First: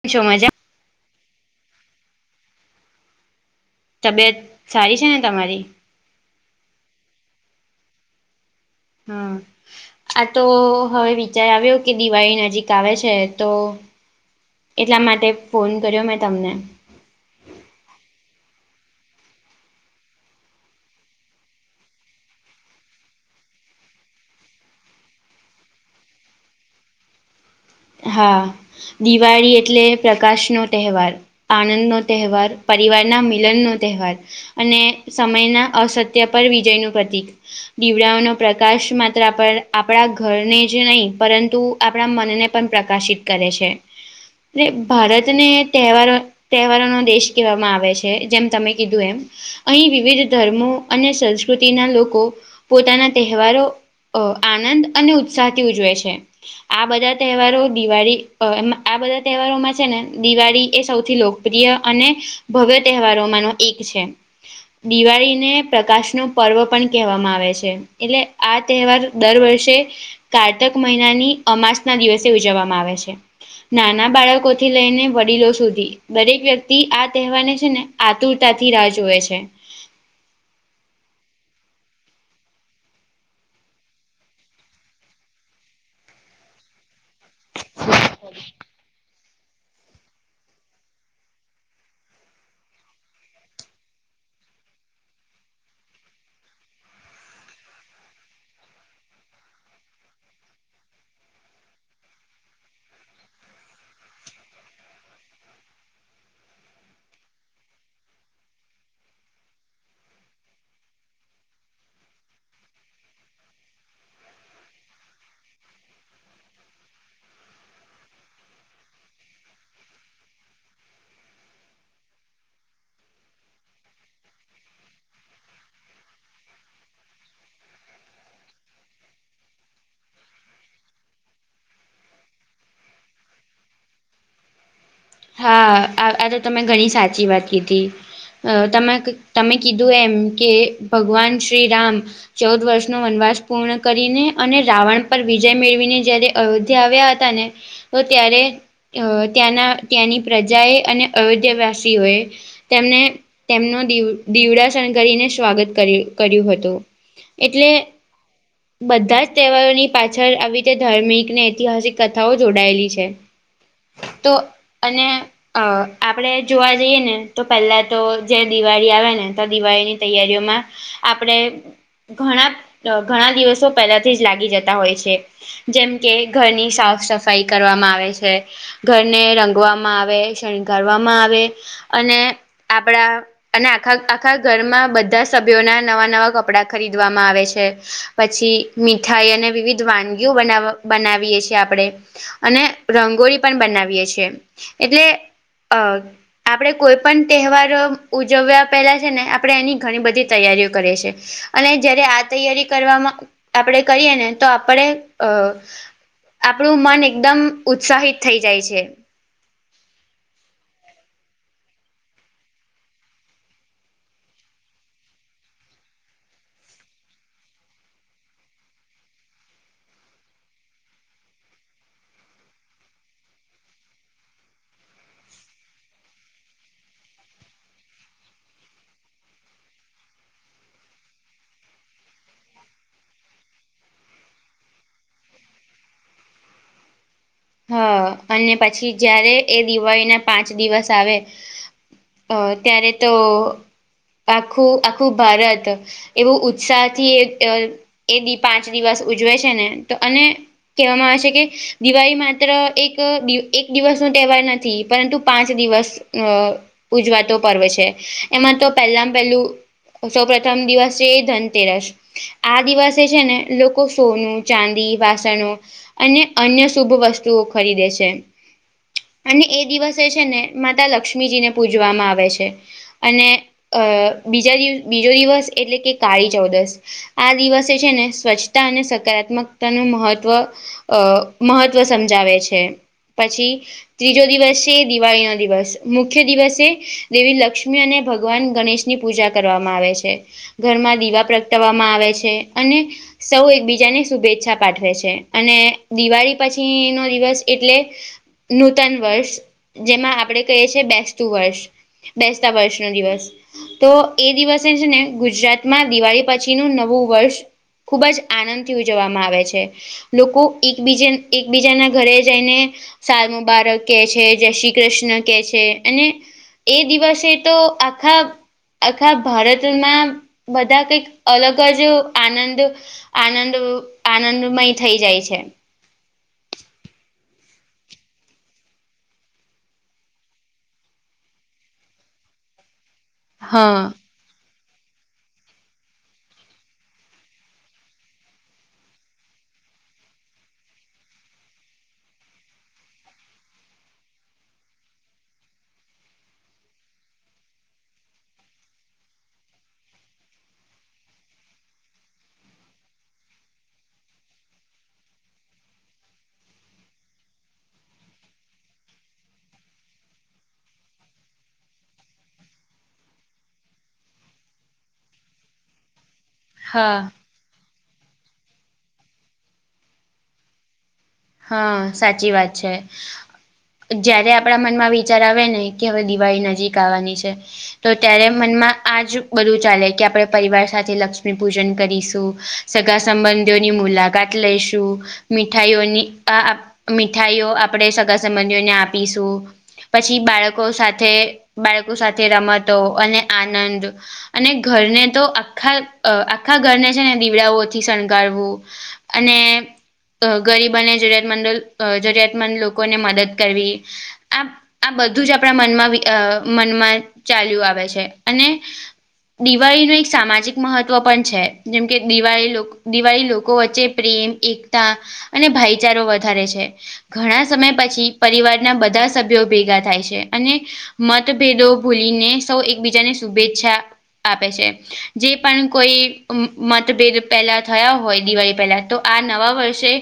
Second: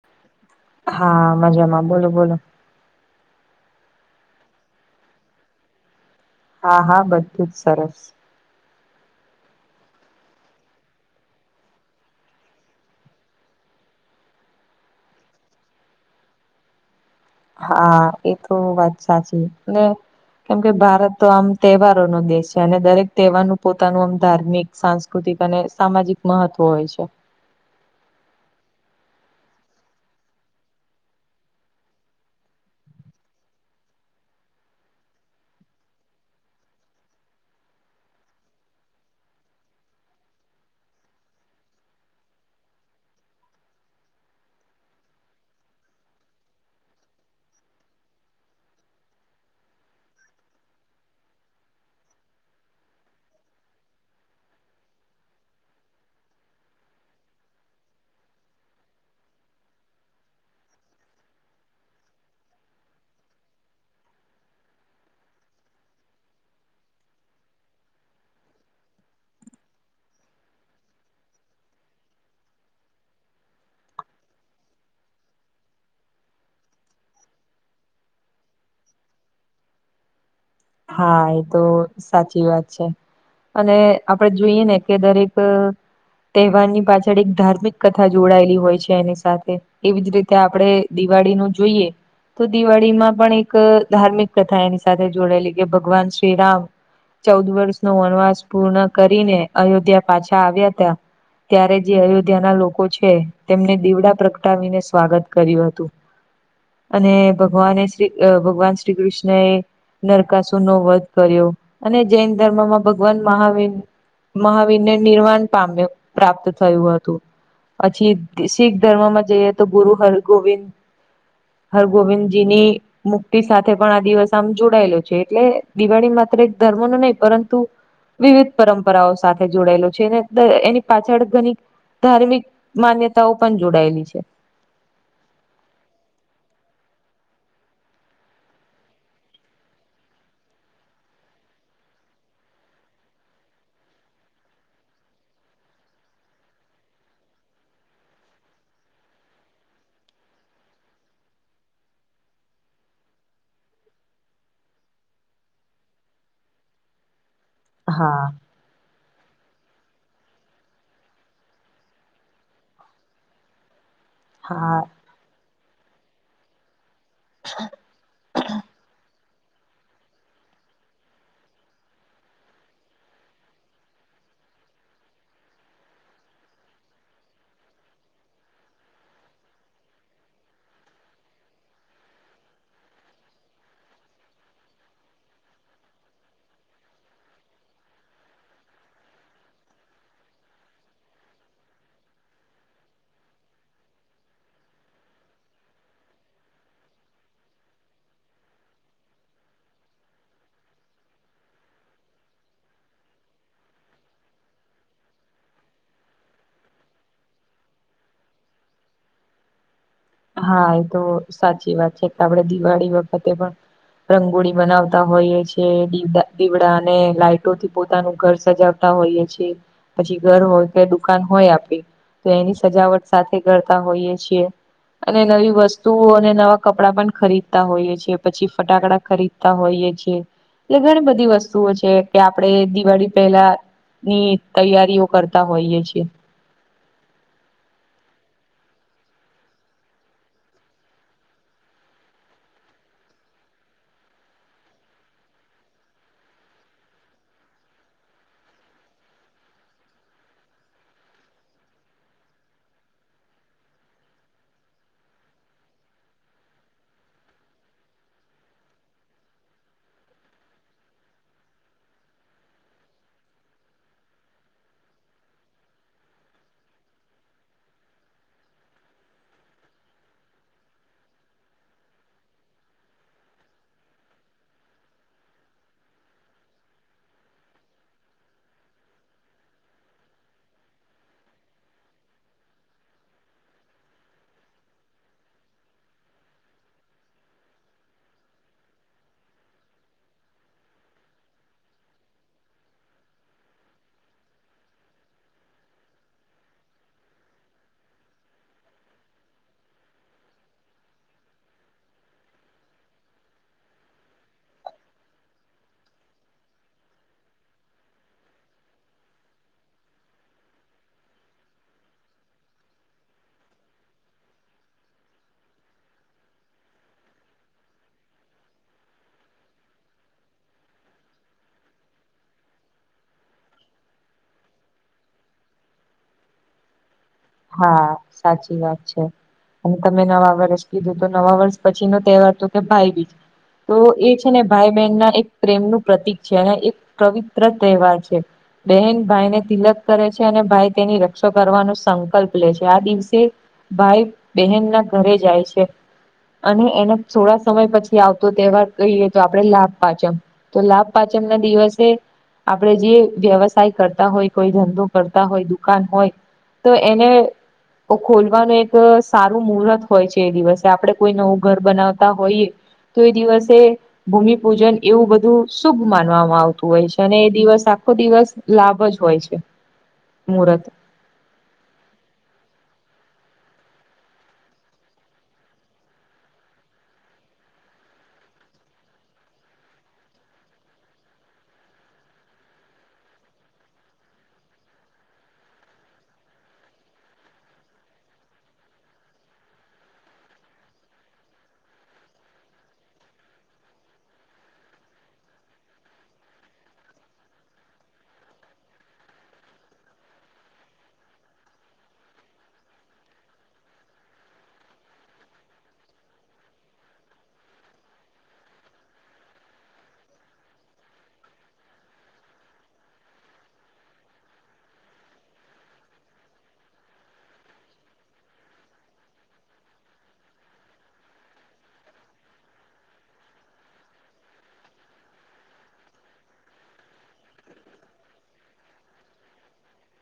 કેમ છો મજા? હા મજામાં, બોલો બોલો. તબિયત સારી છે ને તમારી? હા હા બધું જ સરસ. હમ્મ. આ તો હવે વિચાર આવ્યો કે દિવાળી નજીક આવે છે તો એટલા માટે ફોન કર્યો મેં તમને. હા એ તો વાત સાચી ને કેમ કે ભારત તો આમ તહેવારોનો દેશ છે અને દરેક તહેવારનું પોતાનું આમ ધાર્મિક સાંસ્કૃતિક અને સામાજિક મહત્વ હોય છે. હા દિવાળી એટલે પ્રકાશનો તહેવાર. આનંદનો તહેવાર, પરિવારના મિલનનો તહેવાર. અને સમયના અસત્ય પર વિજયનું પ્રતિક. દીવડાઓનો પ્રકાશ માત્ર આપ આપણા ઘરને જ નહીં પરંતુ આપણા મનને પણ પ્રકાશિત કરે છે ને ભારતને તહેવારો તહેવારોનો દેશ કહેવામાં આવે છે જેમ તમે કીધું એમ. અહીં વિવિધ ધર્મો અને સંસ્કૃતિના લોકો પોતાનાં તહેવારો અ આનંદ અને ઉત્સાહથી ઉજવે છે, આ બધા. તહેવારો, દિવાળી, આ બધા તહેવારોમાં છે ને, દિવાળી એ સૌથી લોકપ્રિય અને ભવ્ય તહેવારો માંનો એક છે. દિવાળીને પ્રકાશ નું પર્વ પણ કહેવામાં આવે છે. એટલે, આ તહેવાર દર વર્ષે કારતક મહિનાની અમાસ. ના દિવસે ઉજવવામાં આવે છે, નાના બાળકોથી લઈને વડીલો સુધી. દરેક વ્યક્તિ આ તહેવારને છે ને, આતુરતાથી રાહ જોએ છે. હા, એ તો સાચી વાત છે. અને આપડે જોઈએ ને, કે દરેક તહેવારની પાછી. ધાર્મિક કથા જોડાયેલી હોય છે એની સાથે. એવી જ રીતે આપણે દિવાળીનું જોઈએ. તો દિવાળીમાં પણ એક ધાર્મિક કથા એની સાથે જોડેલી, કે ભગવાન શ્રીરામ. ચૌદ વર્ષ નો વનવાસ પૂર્ણ કરીને અયોધ્યા પાછા આવ્યા હતા. ત્યારે જે અયોધ્યા ના લોકો છે, તેમને દીવડા પ્રગટાવીને સ્વાગત કર્યું હતું. અને ભગવાને શ્રી ભગવાન શ્રી કૃષ્ણ એ નર. ચકાસુ નો વધ કર્યો, અને જૈન ધર્મમાં ભગવાન મહાવીર. મહાવીરને નિર્વાણ પામ્યા પ્રાપ્ત થયું હતું. પછી, શીખ ધર્મમાં જઈએ તો, ગુરુ હરગોવિંદ. હરગોવિંદજી ની મુક્તિ સાથે પણ આ દિવસ આમ જોડાયેલો છે. એટલે, દિવાળી માત્ર એક ધર્મ નું નહીં, પરંતુ. વિવિધ પરંપરાઓ સાથે જોડાયેલ છે ને, એની પાછળ ઘણી. ધાર્મિક માન્યતાઓ પણ જોડાયેલી છે. હા, આ તો તમે ઘણી સાચી વાત કીધી. તમે તમે કીધું એમ કે, ભગવાન શ્રીરામ. ચૌદ વર્ષનો વનવાસ પૂર્ણ કરીને અને રાવણ પર વિજય મેળવીને, જયારે અયોધ્યા આવ્યા હતા ને. તો ત્યારે, અ ત્યાંના ત્યાંની પ્રજાએ અને અયોધ્યાવાસીઓએ. તેમને તેમનું દી દીવડાસન કરીને સ્વાગત કર્યું કર્યું હતું. એટલે. હા. બધા જ તહેવારોની પાછળ આવી રીતે ધાર્મિક ને ઐતિહાસિક કથાઓ જોડાયેલી છે. તો. હા. ને, અ આપડે જોવા જઈએ ને, તો પેલા તો જે દિવાળી આવે ને. દિવાળીની તૈયારીઓમાં આપડે. ઘણાપ અ ઘણા દિવસો પેલાથી જ લાગી જતા હોય છે. જેમ કે ઘરની સાફ સફાઈ કરવામાં આવે છે, ઘરને રંગ. વામાં આવે, શણગારવામાં આવે અને આપડા અને આખા આખા ઘરમાં બધા સભ્યોના નવા નવા કપડા ખરીદવામાં આવે છે. પછી મીઠાઈ અને વિવિધ વાનગીઓ બનાવ બનાવીએ છીએ આપડે. અને રંગોળી પણ બનાવીએ છે, એટલે અ આપડે કોઈ પન તેહવાર અ ઉજવ્યા પહેલા છે ને, આપડે એની ઘણી બધી તૈયારીઓ કરીએ છે. અને જયારે આ તૈયારી કરવામાં આપડે કરીએ ને, તો આપડે અ આપણું મન એકદમ ઉત્સાહિત થઈ જાય છે. હા, એ તો સાચી વાત છે કે આપડે દિવાળી વખતે પણ. રંગોળી બનાવતા હોઈએ છે, દીવડા, દીવડાને લાઈટોથી પોતાનું ઘર સજાવ તો હોઈએ છે, પછી ઘર હોય કે દુકાન હોય આપડી તો એની સજાવટ સાથે કરતા હોઈએ છીએ. અને નવી વસ્તુઓ અને નવા કપડાં પણ ખરીદતા હોઈએ છે, પછી ફટાકડા ખરીદતા હોઈએ છે. ટલે ઘણી બધી વસ્તુઓ છે કે, આપડે દિવાળી પહેલા. ની તૈયારીઓ કરતા હોઈએ છે. હ અને પછી જયારે એ દિવાળીના પાંચ દિવસ આવે અ ત્યારે તો આખું આખું ભારત એવું ઉત્સાહ થી એ અ એદી પાંચ દિવસ ઉજવે છે ને તો અને કેવામાં આવે છે કે દિવાળીમાં માત્ર એક એક દિવસ નો તહેવાર નથી પરંતુ પાંચ દિવસ અ ઉજવાતો પર્વ છે એમાં તો પેલામ પેલું સૌ પ્રથમ દિવસ છે એ ધનતેરસ આ દિવસે છે ને લોકો સોનું ચાંદી વાસણો અને અન્ય શુભ વસ્તુઓ ખરીદે છે. અને એ દિવસે છે ને માતા લક્ષ્મીજીને પૂજવામાં આવે છે. અને અ બીજા દીવસ બીજો દિવસ એટલે કે કાળી ચૌદશ આ દિવસે છે ને સ્વચ્છતા અને સકારાત્મકતા ને મહત્વ અ મહત્ત્વ સમજાવે છે પછી ત્રીજો દિવસ છે એ દિવાળી નો દિવસ મુખ્ય દિવસે દેવી લક્ષ્મી અને ભગવાન ગણેશ ની પૂજા કરવામાં આવે છે ઘરમાં દીવા પ્રગટાવામાં આવે છે અને સૌ એકબીજાને શુભેચ્છા પાઠવે છે અને દિવાળી પછીનો નો દિવસ એટલે નૂતન વર્ષ જેમાં આપડે કઈએ છે બેસતું વર્ષ બેસતા વર્ષનો દિવસ તો એ દિવસે છે ને ગુજરાતમાં દિવાળી પછીનું નવું વર્ષ ખૂબ જ આનંદથી ઉજવવામાં આવે છે લોકો એકબીજન એકબીજાના ઘરે જઈને સાલ મુબારક કે છે જય શ્રી કૃષ્ણ કે છે અને એ દિવસે તો આખા આખા ભારતના બધા કંઈક અલગ જ આનંદ આનંદ આનંદમય થઈ જાય છે. હા સાચી વાત છે. અને તમે નવા વરષ કીધું તો નવા વર્ષ પછી નો તહેવાર તો કે ભાઈબીજ તો હા એજ છે ને ભાઈ બહેન ના એક પ્રેમનું પ્રતિક છે અને એક પવિત્ર તહેવાર છે. બહેન ભાઈને તિલક કરે છે અને ભાઈ તેની રક્ષો કરવાનો સંક કલ્પ લે છે આ દિવસે ભાઈ બહેન ના ઘરે જાય છે. અને એને થોડા સમય પછી આવતો તહેવાર કહીએ તો આપડે લાભ પાચમ તો લાભ પાચમ ના દિવસે આપડે જે વ્યવસાય કરતા હોય કોઈ ધંધો કરતા હોય દુકાન હોય એને તો ખોલવાનું એક સારું મુહૂર્ત હોય છે એ દિવસે આપણેે કોઈ નવું ઘર બનાવતા હોઈએ તો એ દિવસે ભૂમિપૂજન એવું બધું શુભ માનવામાં આવતું હોય હા છે અને એ દિવસ આખો દિવસ લાભ જ હોય છે મુહર્ત હા સાચી વાત છે. જયારે આપણા મનમાં વિચાર આવે ને કે હવે દિવાળી નજીક આવવાની છે. તો ત્યારે મનમાં આજ બધું ચાલે કે આપણે પરિવાર સાથે લક્ષ્મી પૂજન કરીશું સગા સંબંધીઓની મુલાકાત લઈશું મીઠાઈઓની આ મીઠાઈઓ આપણેે સગા સંબંધીઓને આપીશું. પછી બાળકો સાથે બાળકો સાથે રમતો અને આનંદ અને ઘરને તો આખા અ આખા ઘરને છે ને દીવડાઓથી શણગારવું અને અ ગરીબ બને જરૂરિયાતમંદો જરૂરિયાતમંદ લોકોને મદદ કરવી આ આ બધું જ આપણા મનમાં બી અ મનમાં ચાલ્યું આવે છે અને દિવાળી નુ એક સામાજિક મહત્ત્વ પણ છે જેમકે દિવાળી દિવાળી લોકો વચ્ચે પ્રેમ એકતા અને ભાઈચારો વધારે છે. ઘણા સમય પછી પરિવારના બધા સભ્યો ભેગા થાય છે અને મતભેદો ભૂલીને સૌ એકબીજાને શુભેચ્છા આપે છે. જે પણ કોઈ મતભેદ પહેલા થયા હોય દિવાળી પહેલા તો આ નવા વર્ષે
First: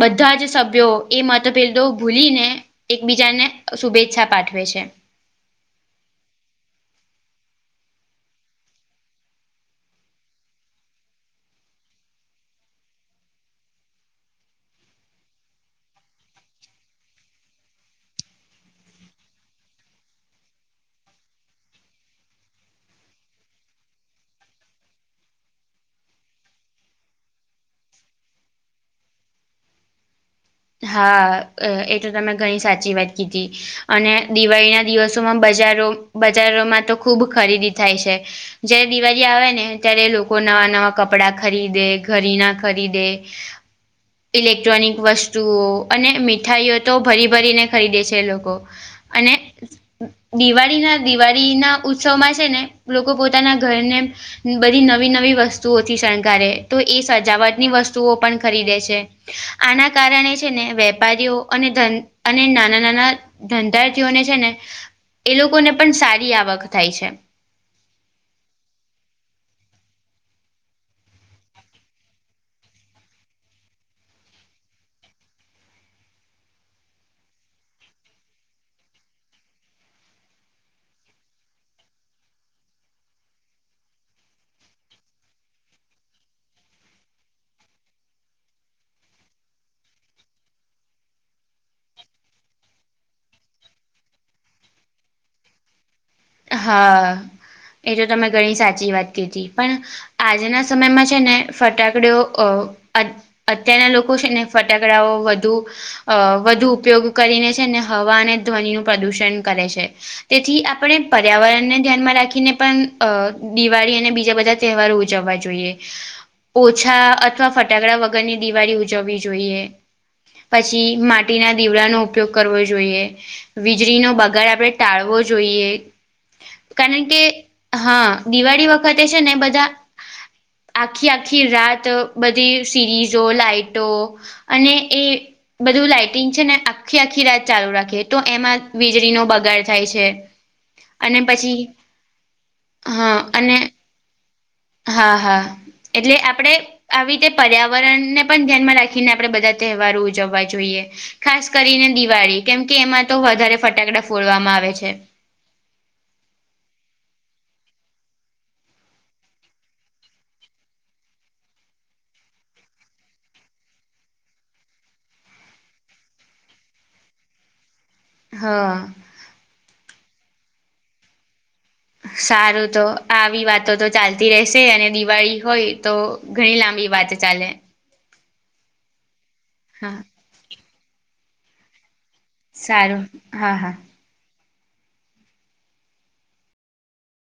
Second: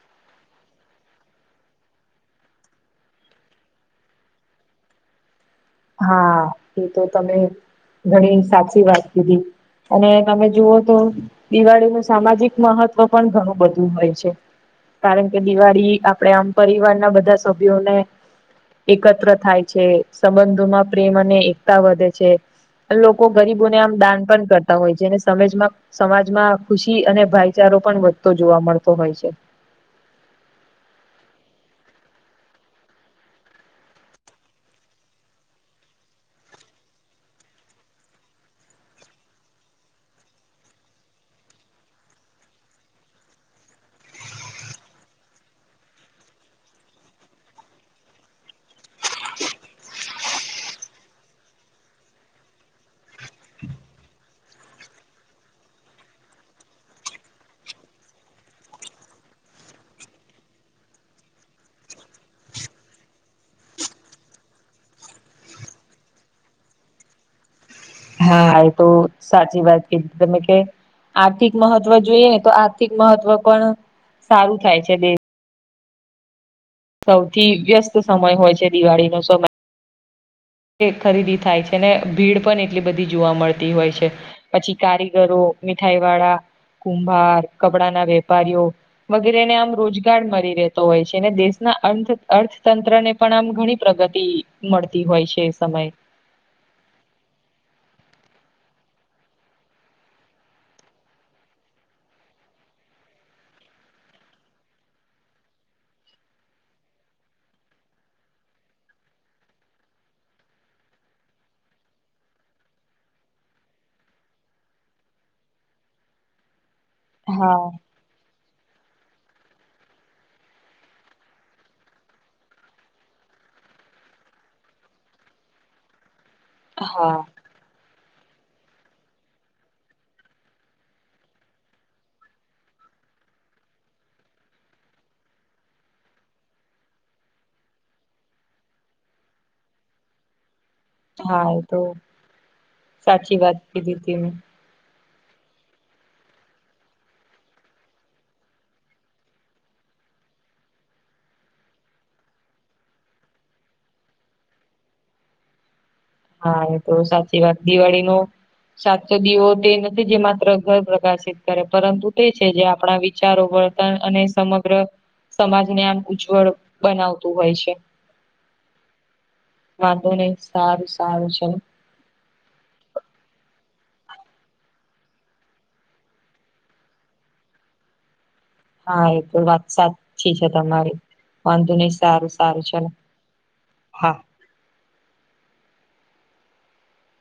બધા જ સભ્યો એ મતભેદો ભૂલી ને એકબીજાને શુભેચ્છા પાઠવે છે. હા એ તો તમે ઘણી સાચી વાત કીધી અને તમે જુઓ તો દિવાળીનું સામાજિક મહત્વ પણ ઘણું બધું હોય છે. કારણ કે દિવાળી આપણેે આમ પરિવારના બધા સભ્યોને એકત્ર થાય છે સંબંધોમાં પ્રેમ અને એકતા વધે છે. લોકો ગરીબોને આમ દાન પણ કરતા હોય છે ને સમજમાં સમાજમાં ખુશી અને ભાઈચારો પણ વધતો જોવા મળતો હોય છે. હા, એ તો તમે ઘણી સાચી વાત કીધી અને દિવાળી ના દિવસોમાં બજારો બજારોમાં તો ખૂબ ખરીદી થાય છે. જયારે દિવાળી આવે ને ત્યારે લોકો નવા નવા કપડાં ખરીદે ઘરીણા ખરીદે ઇલેક્ટ્રોનિક વસ્તુ ઓ અને મીઠાઈઓ તો ભરી ભરીને ખરીદે છે લોકો અને દિવાળીના દિવાળીના ઉત્સવમાં છે ને લોકો પોતાના ઘરને બધી નવી નવી વસ્તુઓથી શણગારે તો એ સજાવટની વસ્તુઓ પણ ખરીદે છે. આના કારણે છે ને વેપારીઓ અને અને નાના નાના ધંધાર્થીઓને છે ને એ લોકોને પણ સારી આવક થાય છે. હા, એ તો સાચી વાત કીધી તમે કે આર્થિક મહત્વ જોઈએ ને તો આર્થિક મહત્વ પણ સારું થાય છે દેશ સૌથી વ્યસ્ત સમય હોય છે દિવાળી નો સમય ખરીદી થાય છે ને ભીડ પણ એટલી બધી જોવા મળતી હોય છે. પછી કારીગરો મીઠાઈ વાળા કુંભાર કપડાના વેપારીઓ. વગેરેને આમ રોજગાર મળી રહેતો હોય છે અને દેશના અર્થતંત્રને પણ આમ ઘણી પ્રગતિ મળતી હોય છે એ સમયે. હા, એ તો તમે ઘણી સાચી વાત કીધી પણ આજના સમયમાં છે ને ફટાકડઓ અ અત્યારના લોકો છે ને ફટાકડાઓ વધુ અ વધુ ઉપયોગ કરીને છે અને હવા અને ધ્વનિનું પ્રદૂષણ કરે છે. તેથી આપણે પર્યાવરણને ધ્યાનમાં રાખીને પણ દિવાળી અને બીજા બધા તહેવારો ઉજવવા જોઈએ. [inaudible] ઓછા અથવા હા. ફટાકડા વગરની દિવાળી ઉજવવી જોઈએ. પછી માટીના દીવડાનો ઉપયોગ કરવો જોઈએ. વીજળીનો બગાડ આપડે ટાળવો જોઈએ. કારણ હા, કે હા, દિવાળી વખતે છે ને બધા આખી આખી રાત બધી સિરીઝો, લાઈટો અને એ બધું લાઈટિંગ છે ને આખી આખી રાત ચાલુ રાખીએ તો એમાં વીજળીનો બગાડ થાય છે. અને હા પછી એ તો હા, સાચી અને વાત કીધી તી મેં. હા, હા. એટલે આપડે આવી રીતે પર્યાવરણને પણ ધ્યાનમાં રાખીને આપણે બધા તહેવારો ઉજવવા જોઈએ. ખાસ કરીને દિવાળી કેમ કે એમાં તો વધારે ફટાકડા ફોડવામાં આવે છે. હા એ તો સાચી વાત દિવાળીનો સાચો દીવો તે નથી જે માત્ર ઘર પ્રકાશિત કરે, પરંતુ તે છે જે આપણા વિચારો પર અને સમગ્ર સમાજને આમ ઉજ્જવળ બનાવતું હોય છે. હા. વાંધો નઈ સારું, સારું ચાલો. સારું તો આવી વાતો તો ચાલતી રહેશે. અને દિવાળી હોય તો ઘણી લાંબી વાતો ચાલે. હા એ તો વાત હા સાચી છે તમારી. વાંધો નહી સારું. સારું હા હા હા